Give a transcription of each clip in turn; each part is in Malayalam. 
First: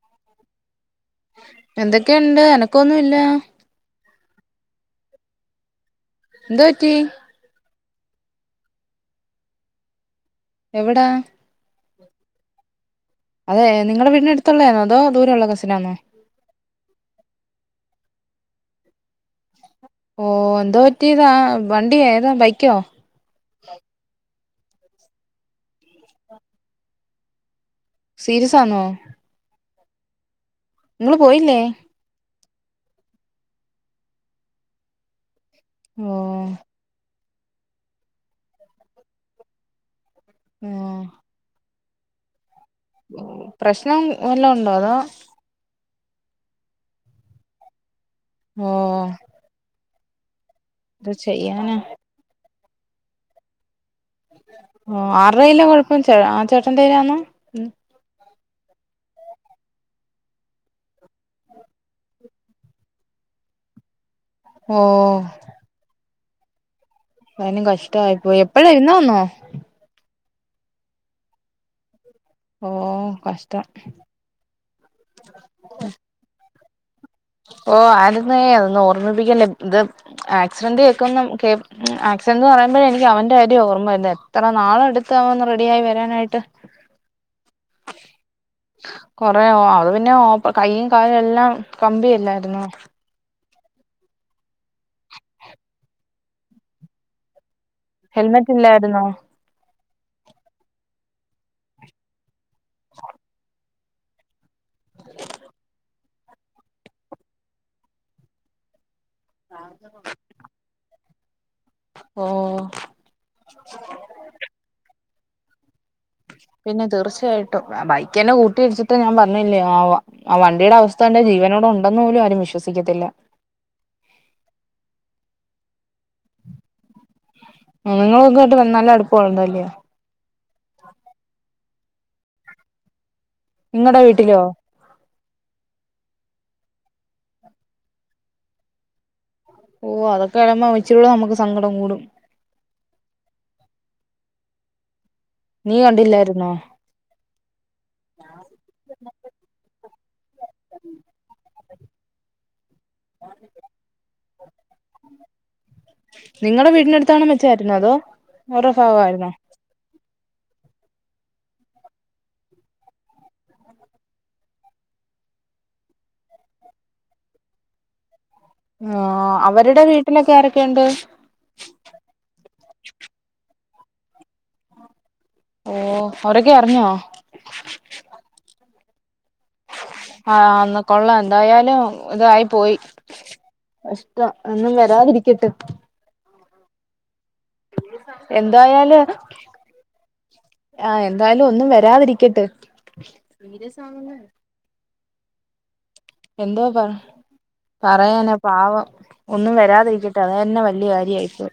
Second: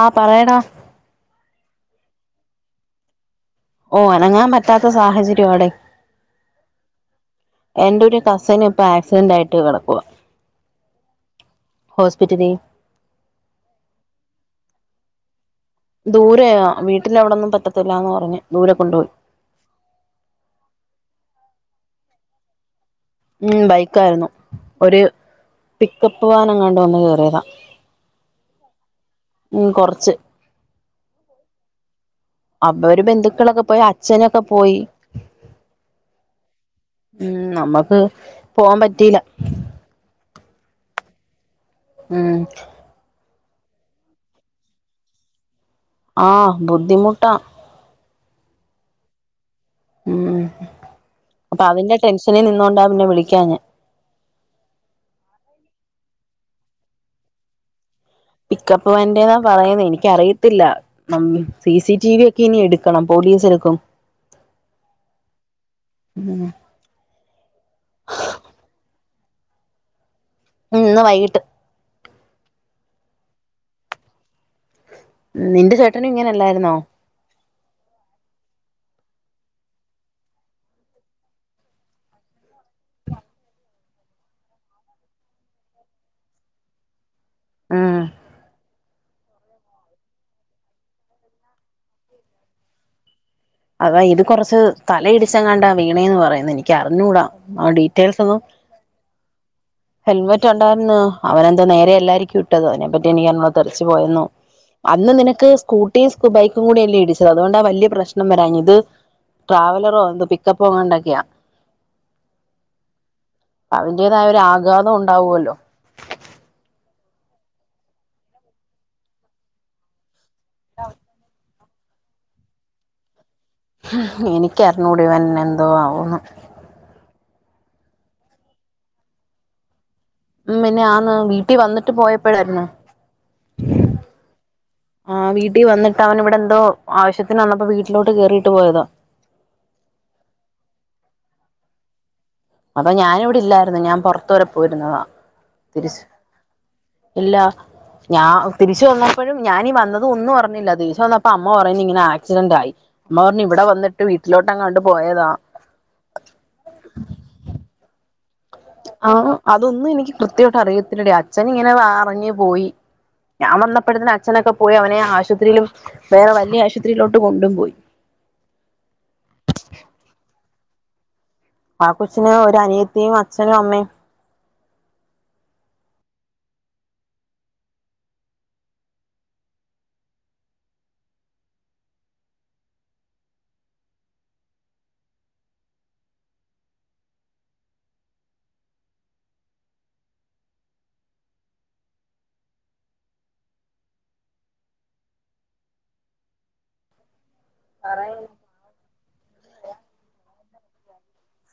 ആ പറയൻ എന്തൊക്കെ ഒണ്ട് എനക്കൊന്നും ഇല്ലാ ഓ അനങ്ങാൻ പറ്റാത്ത സാഹചര്യാ ടെ ന്ത് പറ്റി എന്റെ ഒരു കസിന് ഇപ്പൊ ആക്സിഡന്റ് ആയിട്ട് കെടക്കുവാ എവിടാ ഹോസ്പിറ്റലി അതെ നിങ്ങളടെ വീടിനടുത്തുള്ളതന്നോ അതോ ദൂരേ ഉള്ള ദൂരെയാ വീട്ടന്റെ അവിടൊന്നും പറ്റത്തില്ലന്ന് പറ ഞ്ഞ് ദൂരെ കൊണ്ടുപോയി. ഓ എന്തോ പറ്റിയതാ വണ്ടിയോ ഏതാ ബൈക്കോ? ഉം ബൈക്ക ആയിരുന്നു. ഒരു പിക്കപ്പ് വാന് എങ്ങാൻഡ് വന്ന് കേയറിയതാ. സീരിയസാണോ? ച് നിങ്ങള് പോയില്ലേ അപ്പ ഒരു ബന്ധുക്കളൊക്കെ പോയി അച്ഛനൊക്കെ പോയി. ഓ. ഉം നമ്മക്ക് പോവാൻ പറ്റില്ല. ഉം. ഉം പ്രശ്നം വല്ലോം ഉണ്ടോ അതൊ ആഹ് ബുദ്ധിമുട്ടാ ഓ ഉം ഇത് അപ്പൊ ചെയ്യാനാ അതിന്റെ ടെൻഷനിന്നോണ്ട് അതാപിന്നെ വിളിക്കാഞ്ഞെ ഓ ആറ്ടെ കൈലാ കൊഴപ്പം ചേ ആ ചേട്ടന്റെ കൈലാന്നൊ പിക്കപ്പ് വാനിന്റെന്നാ പറയുന്നേ എനിക്ക അറിയത്തില്ല മമ്മി സിസി ടിവി എക്കെ ഇനി എടുക്കണം പോലീസേക്കും ഓ ഉം അതിനും കഷ്ടമായി പോയി എപ്പഴാ ഇന്ന് വന്നോ ഇന്ന് വൈകിട്ട് ഓ കഷ്ടം നിന്റെ ചേട്ടനും ഇങ്ങനെല്ലാരുന്നോ ഓ ആരുന്നെ അതൊന്നും ഓർമ്മിപ്പിക്കില്ലേ ഇത് ആക്സിഡന്റ് കേക്ക്ന്ന് കേ ആക്സിഡന്റ് എന്ന് പറയുമ്പോഴെ എനിക്ക് അവന്റെ കാര്യം ഓർമ്മവരുന്നേ എത്ര നാള് എടുത്ത് അവനൊന്ന് റെഡി ആയി വരാനായിട്ട് ആഹ് കൊറെ ഓ അത് പിന്നെ ഓപ്പ കൈയും കാലും എല്ലാം കമ്പിയല്ലായിര്ന്നോ അതാ ഇത് കൊറച്ച് തലയിടിച്ചങ്ങാണ്ടാ വീണേന്ന് പറയുന്നു എനിക്ക് അറിഞ്ഞൂടാ ആ ഡീറ്റെയിൽസ് ഒന്നും ഹെൽമെറ്റ് ഇല്ലായിര്ന്നോ ഹെൽമെറ്റ് ഒണ്ടാര്ന്ന് അവനെന്തോ നേരെ അല്ലാരിക്കും ട്ടത് അയിനെ പറ്റി എനിക്ക് അറിഞ്ഞുടാത്ത ല്ല് പോയന്നോ അന്ന് നിനക്ക് സ്കൂട്ടിയും സ് ബൈക്കും കൂടില്ലേ ഇടിച്ചത് അതുകൊണ്ടാ വല്യാ പ്രശ്ന ഒന്നും വരാഞ്ഞത് ട്രാവലറോ എന്തോ പിക്കപ്പ്ങ്ങണ്ടക്കിയാ ഓ അതിന്റേതായ ഒരു ആഘാതം ഒ ആവോല്ലോ പിന്നെ തീർച്ചയായിട്ടും ബൈക്കെന്നെ കൂട്ടിയിടിച്ചിട്ട് ഞാൻ പറഞ്ഞില്ലേ ആ ആ വണ്ടിടെ അവസ്ഥ കണ്ട ജീവനോടെ ഒന്നു പോലും ആരും വിശ്വസിക്കത്തില്ല എനിക്കർഞ്ഞൂട ഇവനെന്തോ ആവുന്ന് ഇങ്ങൾ ഇങ്ങട്ട് വന്നലെ [unintelligible] ഉം പിന്നെ ആന്ന് വീട്ടി വന്നി ട്ട് പോയപ്പഴായിര്ന്ന് നിങ്ങടെ വീട്ടിലോ ആ വീട്ടി വന്നിട്ട് അവൻ ഇവ എന്തോ ആവശ്യത്തിന് വന്നപ്പോ വീട്ടിലോട്ട് കേറിട്ട് പോയതാ ഓ അതൊക്കെ ആവുമ്പ ഇച്ചിരിയുടെ നമ്മക്ക് സങ്കടം കൂടും അപ്പം ഞാനിവടെ ഇല്ലാരുന്നു ഞാൻ പൊറത്ത് വരെ പോയിരുന്നു അതാ നീ തിരിച്ച് കണ്ടില്ലായിരുന്നോ ഇല്ല ഞാ തിരിച്ച് വന്നപ്പോഴും ഞാനീ വന്നത് ഒന്നും അറിഞ്ഞില്ല തിരിച്ച് വന്നപ്പോ അമ്മ പറ പ്പ ഇങ്ങനെ ആക്സിഡന്റ് ആയി അമ്മ പറഞ്ഞു ഇവിടെ വന്നിട്ട് വീട്ടിലോട്ട് അങ്ങാണ്ട് പോയതാ പിന്നതോ ആ അതൊന്നും എനിക്ക് കൃത്യവായിട്ട് അറിയത്തില്ലടി അച്ഛൻ ഇങ്ങനെ അറിഞ്ഞ് പോയി ഞാൻ വന്നപ്പഴന്നെ അച്ഛനൊക്കെ പോയി അവനെ ആശുപത്രിയിലും വേറെ വല്യ ആശുപത്രിലോട്ട് കൊണ്ടും പോയി ആ അവരുടെ വീട്ടിലൊക്കെ ആരൊക്കെയുണ്ട്? ആ കൊച്ചിന് ഒരു അനീത്തിയും, അച്ഛനും, അമ്മേം. ഓ അവരൊക്കെ അറിഞ്ഞോ? ആ ആന്ന് കൊള്ളാം എന്തായാലും ഇതായി പോയി കഷ്ടം ഒന്നും വരാതിരിക്കട്ട് എന്തായാലും എന്തായാലും ഒന്നും വരാതിരിക്കട്ട് എന്തോ പറ- പറയാനെ പാവം ഒന്നും വരാതിരിക്കട്ടെ അത് തന്നെ വല്ല്യ കാരിയ -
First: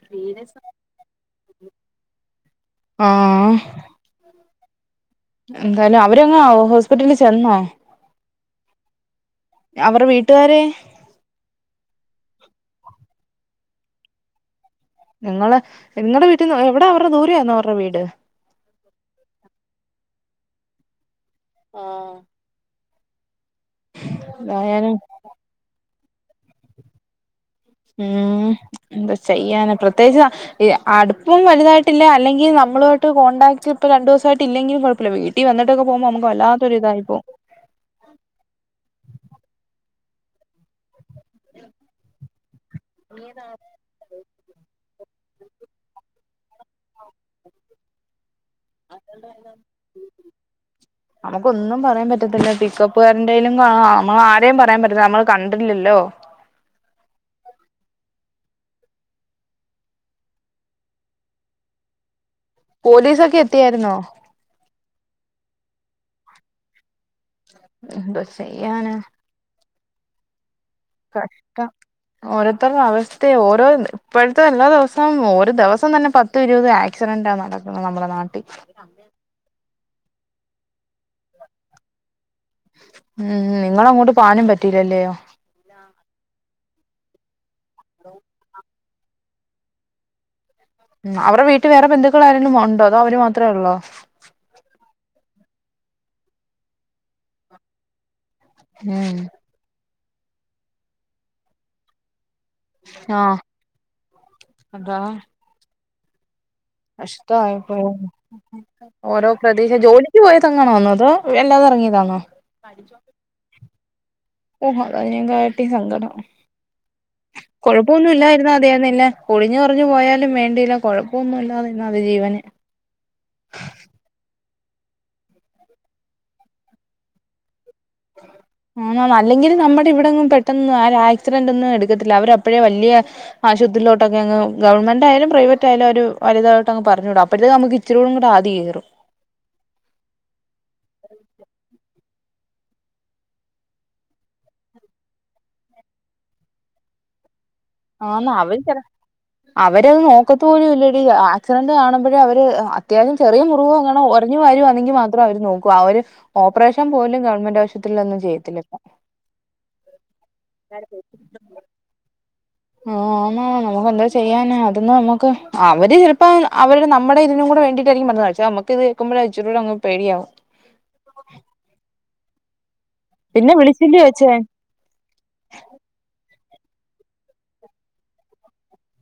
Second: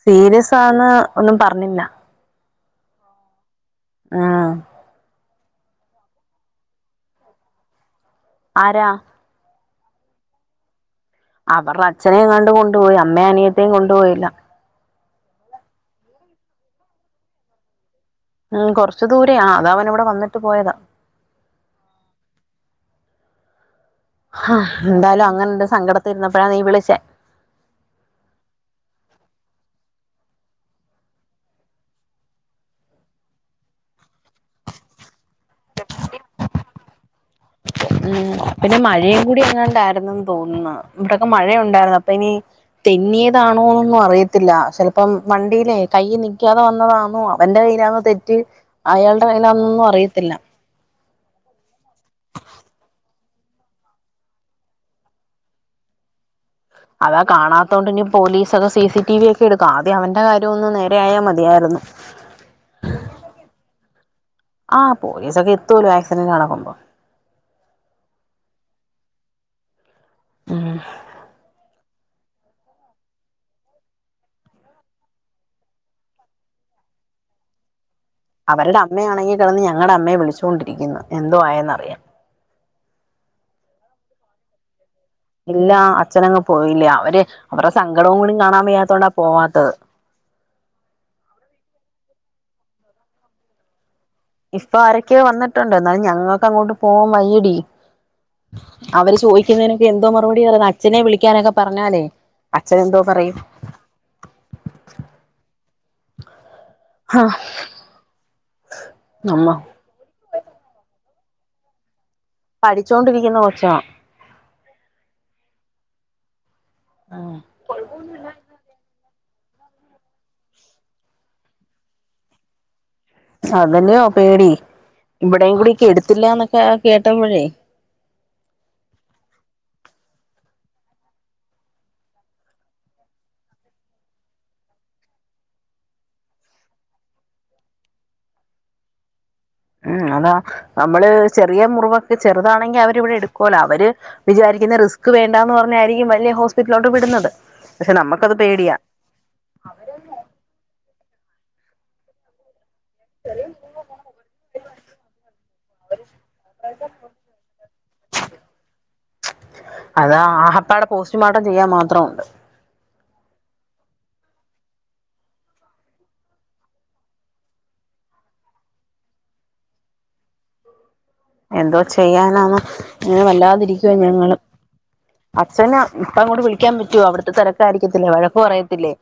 സീരിയസ് ആന്ന് ഒന്നും പറഞ്ഞില്ല ഉം ഹ് ആ എന്തായാലും അവരങ്ങ് ഹോസ്പിറ്റലിൽ ചെന്നോ ആരാ അവരുടെ വീട്ട്കാര് എ അവർടെ അച്ചനെ എങ്ങാണ്ട് കൊണ്ടുപോയി അമ്മേം അനി അനിയത്തിയേം കൊണ്ട് പോയില്ല നിങ്ങൾ നിങ്ങടെ വീട്ടിന്ന് എവിടെ അവരുടെ ദൂരെ ആയിരുന്നോ അവരുടെ വീട്? ഉം കൊർച്ച് ദൂ-രെയാ അത് അവൻ ഇവിടെ വന്ന് ട്ട് പോയതാ ആ ഹ്ആ എന്തായാലും അങ്ങനെ ഇണ്ട് സങ്കടം - ത് ഇര്ന്നപ്പഴാ നീ വിളിച്ചേ ഉം എന്ത്‌ ചെയ്യാൻ പ്രത്യേകിച്ച് ഇ അടുപ്പും വലുതായിട്ടില്ല അല്ലെങ്കിൽ നമ്മളു ആയിട്ട് കോൺടാക്ട് ഇപ്പ രണ്ടു ദിവസമായിയിട്ട് ഇല്ലെങ്കിലും കൊഴപ്പയില്ല വീട്ടിൽ വന്നിട്ടൊക്കെ പോകുമ്പോ നമുക്ക് വല്ലാത്തൊര് ഇതായി പോവും. ഉം പിന്നെ മഴയും കൂടി അങ്ങാണ്ടായ [unintelligible] തോന്നുന്നോ ഇവിടയൊക്കെ മഴയുണ്ടായിരുന്നു അപ്പൊ ഇനി തെന്നിയതാണോന്നൊന്നും അറിയത്തില്ല ചെലപ്പം- വണ്ടിയിലേ കൈയിൽ നിൽക്കാതെ വന്നതാണോ അവന്റെ കയ്യിയിലാണോ തെറ്റ് അയാളുടെ കയ്യിലാന്നൊന്നും അറിയത്തില്ല നമുക്ക് ഒന്നും പറയാൻ പറ്റത്തില്ല പിക്കപ്പ് ഉപ്പോരലും കാണോ നമ്മ ആരേും പറയാൻ പറ്റില്ല നമ്മൾ കണ്ടില്ലല്ലോ അതാ കാണാത്തോണ്ട് ഇനി പോലീസൊക്കെ സി സി ടി വി ഒക്കെ എടുക്കും ആദ്യം അവന്റെ കാര്യം ഒന്ന് നേര ആായാമതിയായിരുന്നു പോലീസൊക്കെ എത്തിയായിരുന്നോ ആഹ പോലീസൊക്കെ എത്തും അല്ലോ ആക്സിഡന്റ് നടക്കുമ്പോ എന്തോ ചെയ്യാനാ ഉം കഷ്ടം ഓരോരുത്തരുടെ അവസ്ഥയ ഓരോ ഇപ്പോഴത്തെ എല്ലാ ദിവസവും ഒരു ദിവസം തന്നെ പത്തും ഇരുപത് ആക്സിഡന്റ് നടക്കുന്നത് നമ്മുടെ- നാട്ടിൽ അവരുടെ അമ്മയാണെങ്കിൽ കിടന്ന് ഞങ്ങളുടെ അമ്മയെ വിളിക്കും ണ്ടിരിക്കുന്നു എന്തോ ആയെന്നറിയൻ ഉം നിങ്ങള അങ്ങോട്ട് പോനും പറ്റീലല്ലേയോ ഇല്ല അച്ഛനങ്ങ് പോയിലെ അവര്- അവരുടെ സങ്കടവും കൂടി കാണാൻ വയ്യാ - ഇത്തോണാ പോവാത്തത് ഉം അവരുടെ വീട്ടിൽ വേറെ ബന്ധുക്കൾ ആരെങ്കിലും ഉണ്ടോ അതോ അവര് മാത്രമേ ഉള്ളോ ഇപ്പൊ ആരൊക്കെയോ വന്നിട്ടുണ്ട് എന്നാലും ഞങ്ങൾക്ക് അങ്ങോട്ട് പോവാൻ വയ്യടി ഉം അവര് ചോദിക്കുന്ന എന്തോ മറുപടി പറന്ന് അച്ഛനെ വിളിക്കാനൊക്കെ പറഞ്ഞാലേ അച്ഛൻ എന്തോ പറയും ആഹ് ആ കഷ്ടമായിപ്പോയി ഓരോ നമ്മ പ്രദേശ ജോലിക്കയ [unintelligible] ങ്ങണോന്നോ അത് വല്ലാത ഇറങ്ങിയതാണോ പഠിച്ചോണ്ടിരിക്കുന്ന കൊച്ചാ ഓഹ അതിനേക്കാട്ടി സങ്കടം കൊഴപ്പൊന്നുംല്ലായിരുന്ന മതിയായിരുന്നല്ലേ കുളിഞ്ഞു കുറഞ്ഞു പോയാലും വേണ്ടയില്ല കൊഴപ്പൊന്നുമ ഇല്ലാത അതി ജീവന് അതല്ലെയോ പേടി ഇവിടേയും കൂടിക്കെ എടുത്തില്ലന്നൊക്കെ കേട്ടപ്പോഴേ ആ അല്ലെങ്കിൽ നമ്മുടെ ഇവിടെ ഒന്നും പെട്ടന്ന് ആ ആക്സിഡന്റ് ഒന്നും എടുക്കത്തില്ല അവര അപ്പോഴേ വലിയ ആശുപത്രിയിലോട്ടൊക്കെ അങ്ങ് ഗവൺമെന്റ് ആയാലും പ്രൈവറ്റ് ആയാലും അവര് വലുതായിട്ട്ങ്ങ് പറഞ്ഞുകൂടും അപ്പോഴത്തത്തെ നമുക്ക് ഇച്ചരി കൂടെ ആദി കേറും ഉം അതാ നമ്മള് ചെറിയ മുറിവ ചെറുതാണെങ്കിൽ അവരിവിടെ എടുക്കുവല്ലോ അവര് വിചാരിക്കുന്ന റിസ്ക് വണ്ട എന്ന് പറഞ്ഞായിരിക്കും വലിയ ഹോസ്പിറ്റലിലോട്ട് വിടുന്നത് പക്ഷെ ആ നമുക്കത് അവര് പേടിയാ ചല അവരത് നോക്കത്ത പോലും ഇല്ലടി ആക്സിഡന്റ് കാണുമ്പോഴേ അവര് അത്യാവശ്യം ചെറിയ മുറിവ് അങ്ങണം ഒറിഞ്ഞു വരുവാണെങ്കിൽ മാത്രം അവര് നോക്കു അവര് ഓപ്പറേഷൻ പോലും ഗവൺമെന്റ് ആശുപത്രിലോന്നും ചെയ്യത്തില്ല പ്പോ ആഹപ്പാട പോസ്റ്റ്മോർട്ടം ചെയ്യാൻ മാത്രം ഉണ്ട് ആഹ് നമുക്ക് എന്താ ചെയ്യാന അതന്ന് നമുക്ക് അവര് ചിലപ്പോ അവര് നമ്മുടെ ഇതിനും കൂടെ വേണ്ടിട്ടായിരിക്കും പറഞ്ഞ നമ്മുക്ക് ഇത് കേക്കുമ്പോഴ ഇച്ചറൂങ്ങ് പേടിയാവും ചെയ്യാനാമ അങ്ങനെ പിന്നെ വല്ലാതിരിക്കുവ വിളിച്ചില്ലേ ഞങ്ങള് അച്ഛൻ അച്ഛന ഇപ്പ അങ്ങോ വിളി വിളിക്കാൻ പറ്റുവോ അവിടുത്തെ തിരക്കാ ആരിക്കത്തില്ലേവഴക്ക് പറയത്തില്ലേ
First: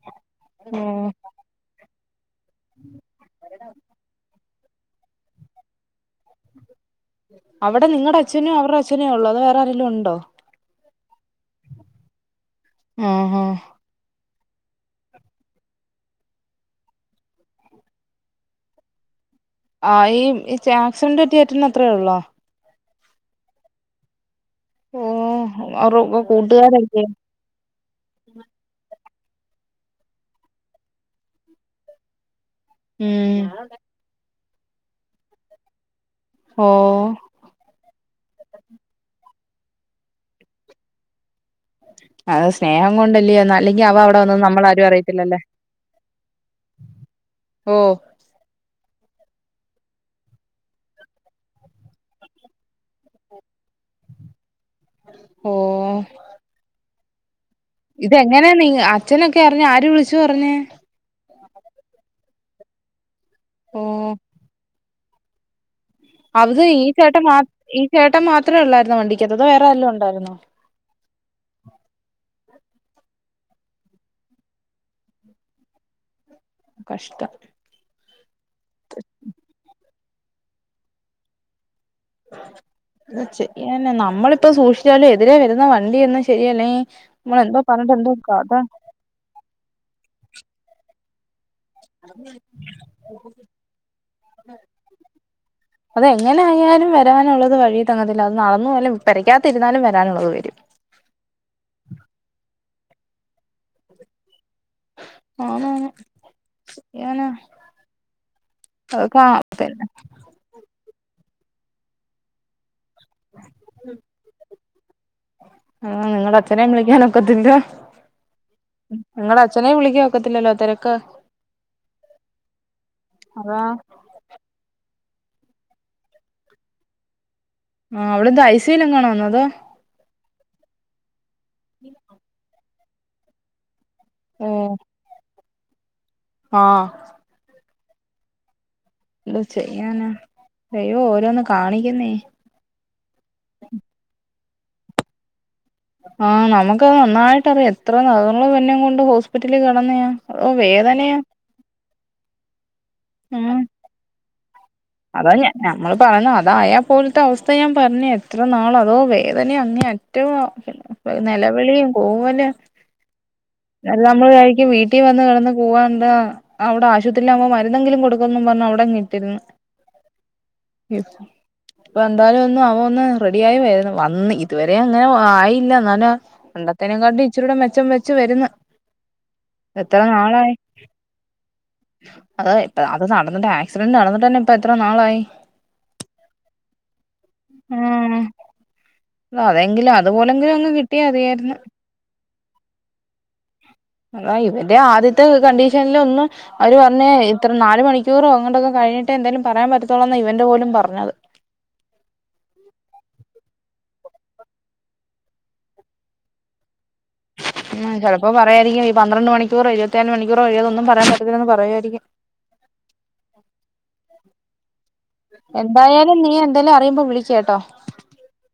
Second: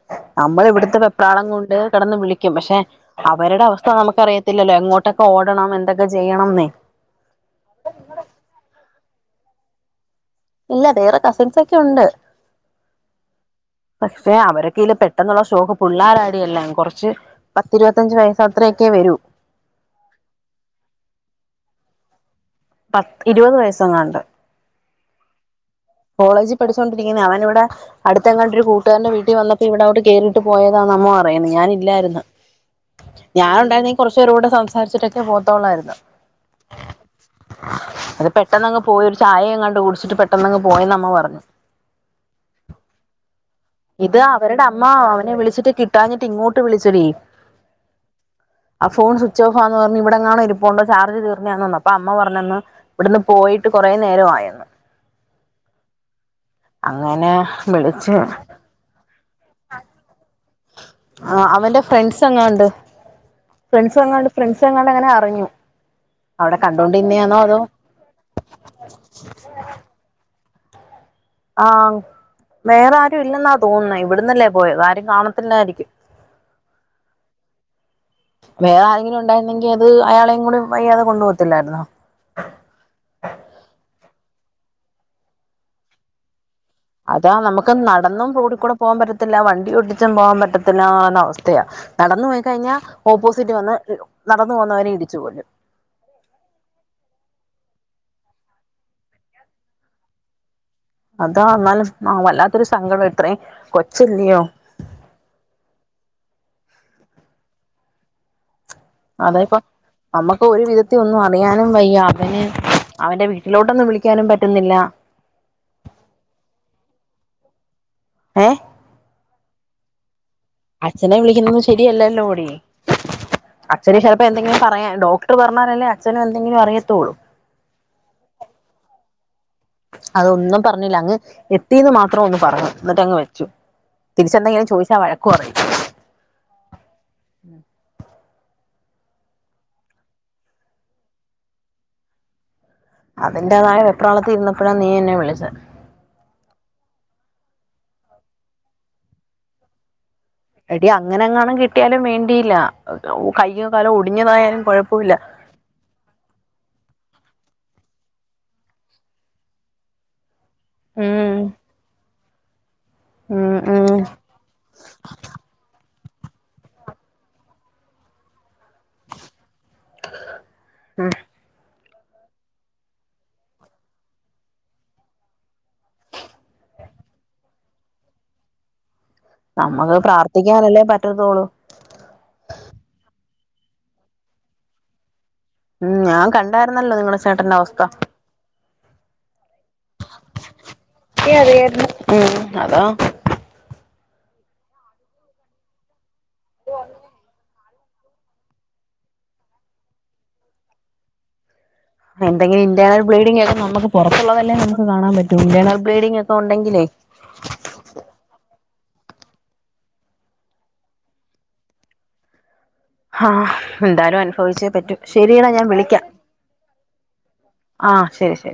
നമ്മള് ഇവിടത്തെ ഉം വെപ്രാളം കൊണ്ട് കെടന്ന് വിളി ക്കും പക്ഷെ അവരുടെ അവസ്ഥ നമുക്കറിയ ത്തില്ലല്ലോ എങ്ങോട്ടൊക്കെ ഓടണം എന്തൊക്കെ ചെയ്യണംന്ന് അവടെ നിങ്ങടെ അച്ഛനും അവരുടെ അച്ഛനും ഉള്ളത് വേറൊരെങ്കിലും ഉണ്ടോ ഇല്ല വേറെ കസിൻസൊക്കെ ഉണ്ട് ആ ഹാ പക്ഷെ അവരൊക്കെ ഇല് പെട്ടെന്നുള്ള ഷോക്ക് പിള്ളോരാടിയല്ലാം കുറച്ച് പത്തിരുപത്തഞ്ച്‌ വയസ്സ് അത്രയൊക്കെ വരൂ ആ ഈ ഇചേ ആക്സിഡന്റ് പറ്റിയ യേട്ടന് അത്രയോള്ളോ പത്ത് ഇരുപത് വയസ്സെങ്ങാണ്ട് ഓ അവരുടെ കോളേജിൽ കൂട്ടുകാരല്ലേ പഠിച്ചുകോണ്ടിരിക്കുന്ന അവൻ ഇവിടെ അടുത്തങ്ങാണ്ട് ഒരു കൂട്ടുകാരടെ വീട്ട ട്ടി വന്നപ്പോ ഇവിടോട്ട് കേയറിയിട്ട് പോയതാ അമ്മ പറയുന്നു ഞാനില്ലായിരുന്നു ഉം ഞാന് ഉണ്ടായിരുന്നേ കുറച്ച് നേരൂടെ സംസാരിച്ചിട്ടൊക്കെ പോകത്തളായിരുന്നു ഓ അത് പെട്ടെന്നങ്ങ് പോയൊ ചായ ഇങ്ങണ്ട് കുടിച്ചിട്ട് പെട്ടന്നങ്ങ് പോയന്ന് അമ്മ പറഞ്ഞു അത് സ്നേഹം കൊണ്ടല്ലേ അല്ലെങ്കി അവ ഇത് അവിടെ വന്ന അവരുടെ നമ്മൾ അമ്മ ആരും അവനെ അറിയത്തില്ലല്ലേ വിളിച്ചിട്ട് കിട്ടാഞ്ഞിട്ട് ഇങ്ങോട്ട് വിളിച്ചടി ഓ ആ ഫോൺ സ്വിച്ച് ഓഫാന്ന് പറഞ്ഞു ഇവിടെങ്ങണോ ഇരിപ്പുണ്ടോ ചാർജ് തീർന്നതന്നന്ന് അപ്പൊ അമ്മ പറഞ്ഞന്ന് ഇവിടുന്ന് പോയിട്ട് കുറെ നേരമായെന്ന് ഓ അങ്ങനെ വിളിച്ച് ഇതെങ്ങനെയാ നീ അച്ഛനൊക്കെ അറിഞ്ഞ് ആര് വിളിച്ചു പറഞ്ഞേ ആ അവന്റെ ഫ്രണ്ട്സ് എങ്ങാണ്ട് ഓ ഫ്രണ്ട്സ് വന്നാണ്ട് ഫ്രണ്ട്സ് ങ്ങാണ്ട് അങ്ങനെ അ പറഞ്ഞു അത് ഈ ചേട്ടൻ മാത്രം ഈ ചേട്ടൻ മാത്രെ ഒള്ളായിരുന്നോ വണ്ടിക്കത് അതൊ വേറെ ആരേലുവൊണ്ടാരുന്നോ? ആ വേറെ ആരും ഇല്ലെന്നാ തോന്നുന്നേ ഇവിടന്നല്ലേ പോയത് ആരും കാണത്തില്ലാരിക്കും കഷ്ടം വേറെ ആരെങ്കിലും ഒണ്ടാരുന്നെങ്കി അത് അയാളെയും കൂടി വയ്യാതെ കൊണ്ട് പോകത്തില്ലാരുന്നോ ഇന്നുച്ചയ്ക്കെന്നെ നമ്മളി പ്പോ സുഷിച്ചാലും എതിരെ വരുന്ന വണ്ടിയൊന്നും ശെരി അതാ നമുക്കും നടന്നും കഥ റോഡികൂടെ പോവാപറ്റത്തില്ല വണ്ടി ഓടിച്ചും പോവാപറ്റ ത്തില്ലന്നവസ് വന്ന് നടന്നു പോകുന്നവരെ ഇടിച്ചു കൊല്ലും അതെങ്ങനൊയാലും വരാനൊള്ളത് വഴിയി തങ്ങാ ത്തില്ല അത് നടന്നു പോയാലും പെരാക്കത്തിരുന്നാലും വരാനൊള്ളത് വരും. അതാ ന്നാലും ആ വല്ലാത്തൊരു സങ്കടം ഇത്രേം കൊച്ചല്യോ ആണോന്ന് ചെയ്യാനാ അതായിപ്പൊ നമ്മുക്ക് ഒരു വിധത്തി ഒന്നും അറി റയാനും വയ്യ അവന് - അവന്റെ വീട്ടിലോട്ടൊന്നും വിളിക്കാനും പറ്റുന്നില്ല- ഉം നിങ്ങടെ അച്ഛനേം വിളിക്കാൻ ഒക്കത്തില്ല- ഏ നിങ്ങളെ അച്ഛനെ വിളി അച്ഛനെ വിളിക്കുന്ന ശരിയല്ലല്ലോ ടീ അതാ അച്ഛന് ചിലപ്പോ എന്തെങ്കിലും പറയാൻ ഉണ്ടാവും- പറഞ്ഞാലല്ലേ അഛന് എന്തെങ്കിലും അറിയത്തോളു ആ അവള് എന്താ ഐസിയിലെങ്ങാണോ തോ അതൊന്നും പറഞ്ഞില്ല അങ്ങ് എത്തീന്ന് മാത്രം ഒന്ന് പറഞ്ഞു എന്നിട്ടങ്ങ് വച്ചു ഓ തിരിച്ചന്തെിലും ചോദിച്ചാൽ വഴക്ക് പറയും ആ എന്ത് ചെയ്യാനാ ദൈവം ഓരോന്ന് കാണിക്കുന്നേ അതിന്റെതായ വെപ്രാളത്തിന്ന് അപ്പോഴാ നീ എന്നെ വിളിച്ചേ ആ നമുക്കത് നന്നായിട്ടറിയാം എത്ര [unintelligible] കൊണ്ട് ഹോസ്പിറ്റലിൽ കിടന്നതാ എടീ അങ്ങനെഎങ്ങാനും കിട്ടിയാലും വേണ്ടിയില്ല അതോ ഉം കൈയ്യോ കാലോ ഒടിഞ്ഞതായാൽ അതാ ഞ ഞമ്മള് പറഞ്ഞു അതായാ പോലത്തെ അവസ്ഥ ത്ത ഞാൻ പറഞ്ഞു എത്ര നാള അതോ വേദന അങ്ങേ അറ്റവും [unintelligible] ഉം നിലവിളിയും പോവും പോനാ ഉം ഉം അല്ല നമ്മള് യാരിക്കും വീട്ടിൽ വന്ന് കിടന്ന് പോവാന്ന് ആ അവിടെ ആശുപത്രി ആവുമ്പോ മരുന്നെങ്കിലും കൊടുക്കുംന്ന് പറഞ്ഞു അവിടങ്ങനെ ഇട്ടിരുന്നു ഇ ഉം സ് ഇപ്പ എന്തായാലും ഒന്നും അവ ഒന്ന് റെഡിയായി വരുന്നു. വന്ന് ഇതുവരെ അങ്ങനെ ആയില്ല എ പണ്ടത്തേനുംക്കാട്ടും ഇച്ചിരിൂടെ മെച്ചം വെച്ചു വന്ന് നമ്മക്ക് എത്ര നാളായി പ്രാർത്ഥിക്കാനല്ലേ പറ്റത്തോളൂ അത ഇപ്പ അത് നടത്ത് ആക്സിഡന്റ് നടന്നട്ട് തന്നെ ഇപ്പ എത്ര നാളായി ഉ ഞാൻ കണ്ടായിരുന്നല്ലോ നിങ്ങള ചേട്ടന്റെ അവസ്ഥ ആഹ് അതെങ്കിലും അതുപോലെങ്കിലും അങ്ങ് കിട്ടിയാ മതിയായിരുന്നു അ ഉ അതാ അതാ ഇവന്റെ ആദ്യത്തെ കണ്ടീഷനൽ ഒന്ന് അവര് പറഞ്ഞ ഇത്ര നാല് മണിക്കൂറോ അങ്ങാണ്ടക്കെ കഴിഞ്ഞി എന്തായാലും പറയാൻ പറ്റത്തോള്ളന്ന ഇവന്റ പോലും പറഞ്ഞത് എന്തെങ്കിലും ഇന്റെർണൽ ബ്ലീഡിങ് ഒക്കെ നമുക്ക് പുറത്തുള്ളതല്ലേ നമുക്ക് കാണാൻ പറ്റു ഇന്റർണെൽ ബ്ലീഡിംഗ് ഒക്കെണ്ടെങ്കിലേ ഉം ചിലപ്പോ പറയായിരിക്കും ഈ പന്ത്രണ്ട് മണിക്കൂറോ ഇരുരുപത്തിനാല് മണിക്കൂറോ കഴിയത ഒന്നും പറയാൻ പറ്റത്തില്ലെന്ന് പറയുമായിരിക്കും ചോദിച്ചേ പറ്റൂ ശരിയടാ ഞാൻ വിളിക്കാം എന്തായാലും നീ എന്തേലും അറിയുമ്പോ വിളിക്കട്ടോ ആഹ് ശരി ശരി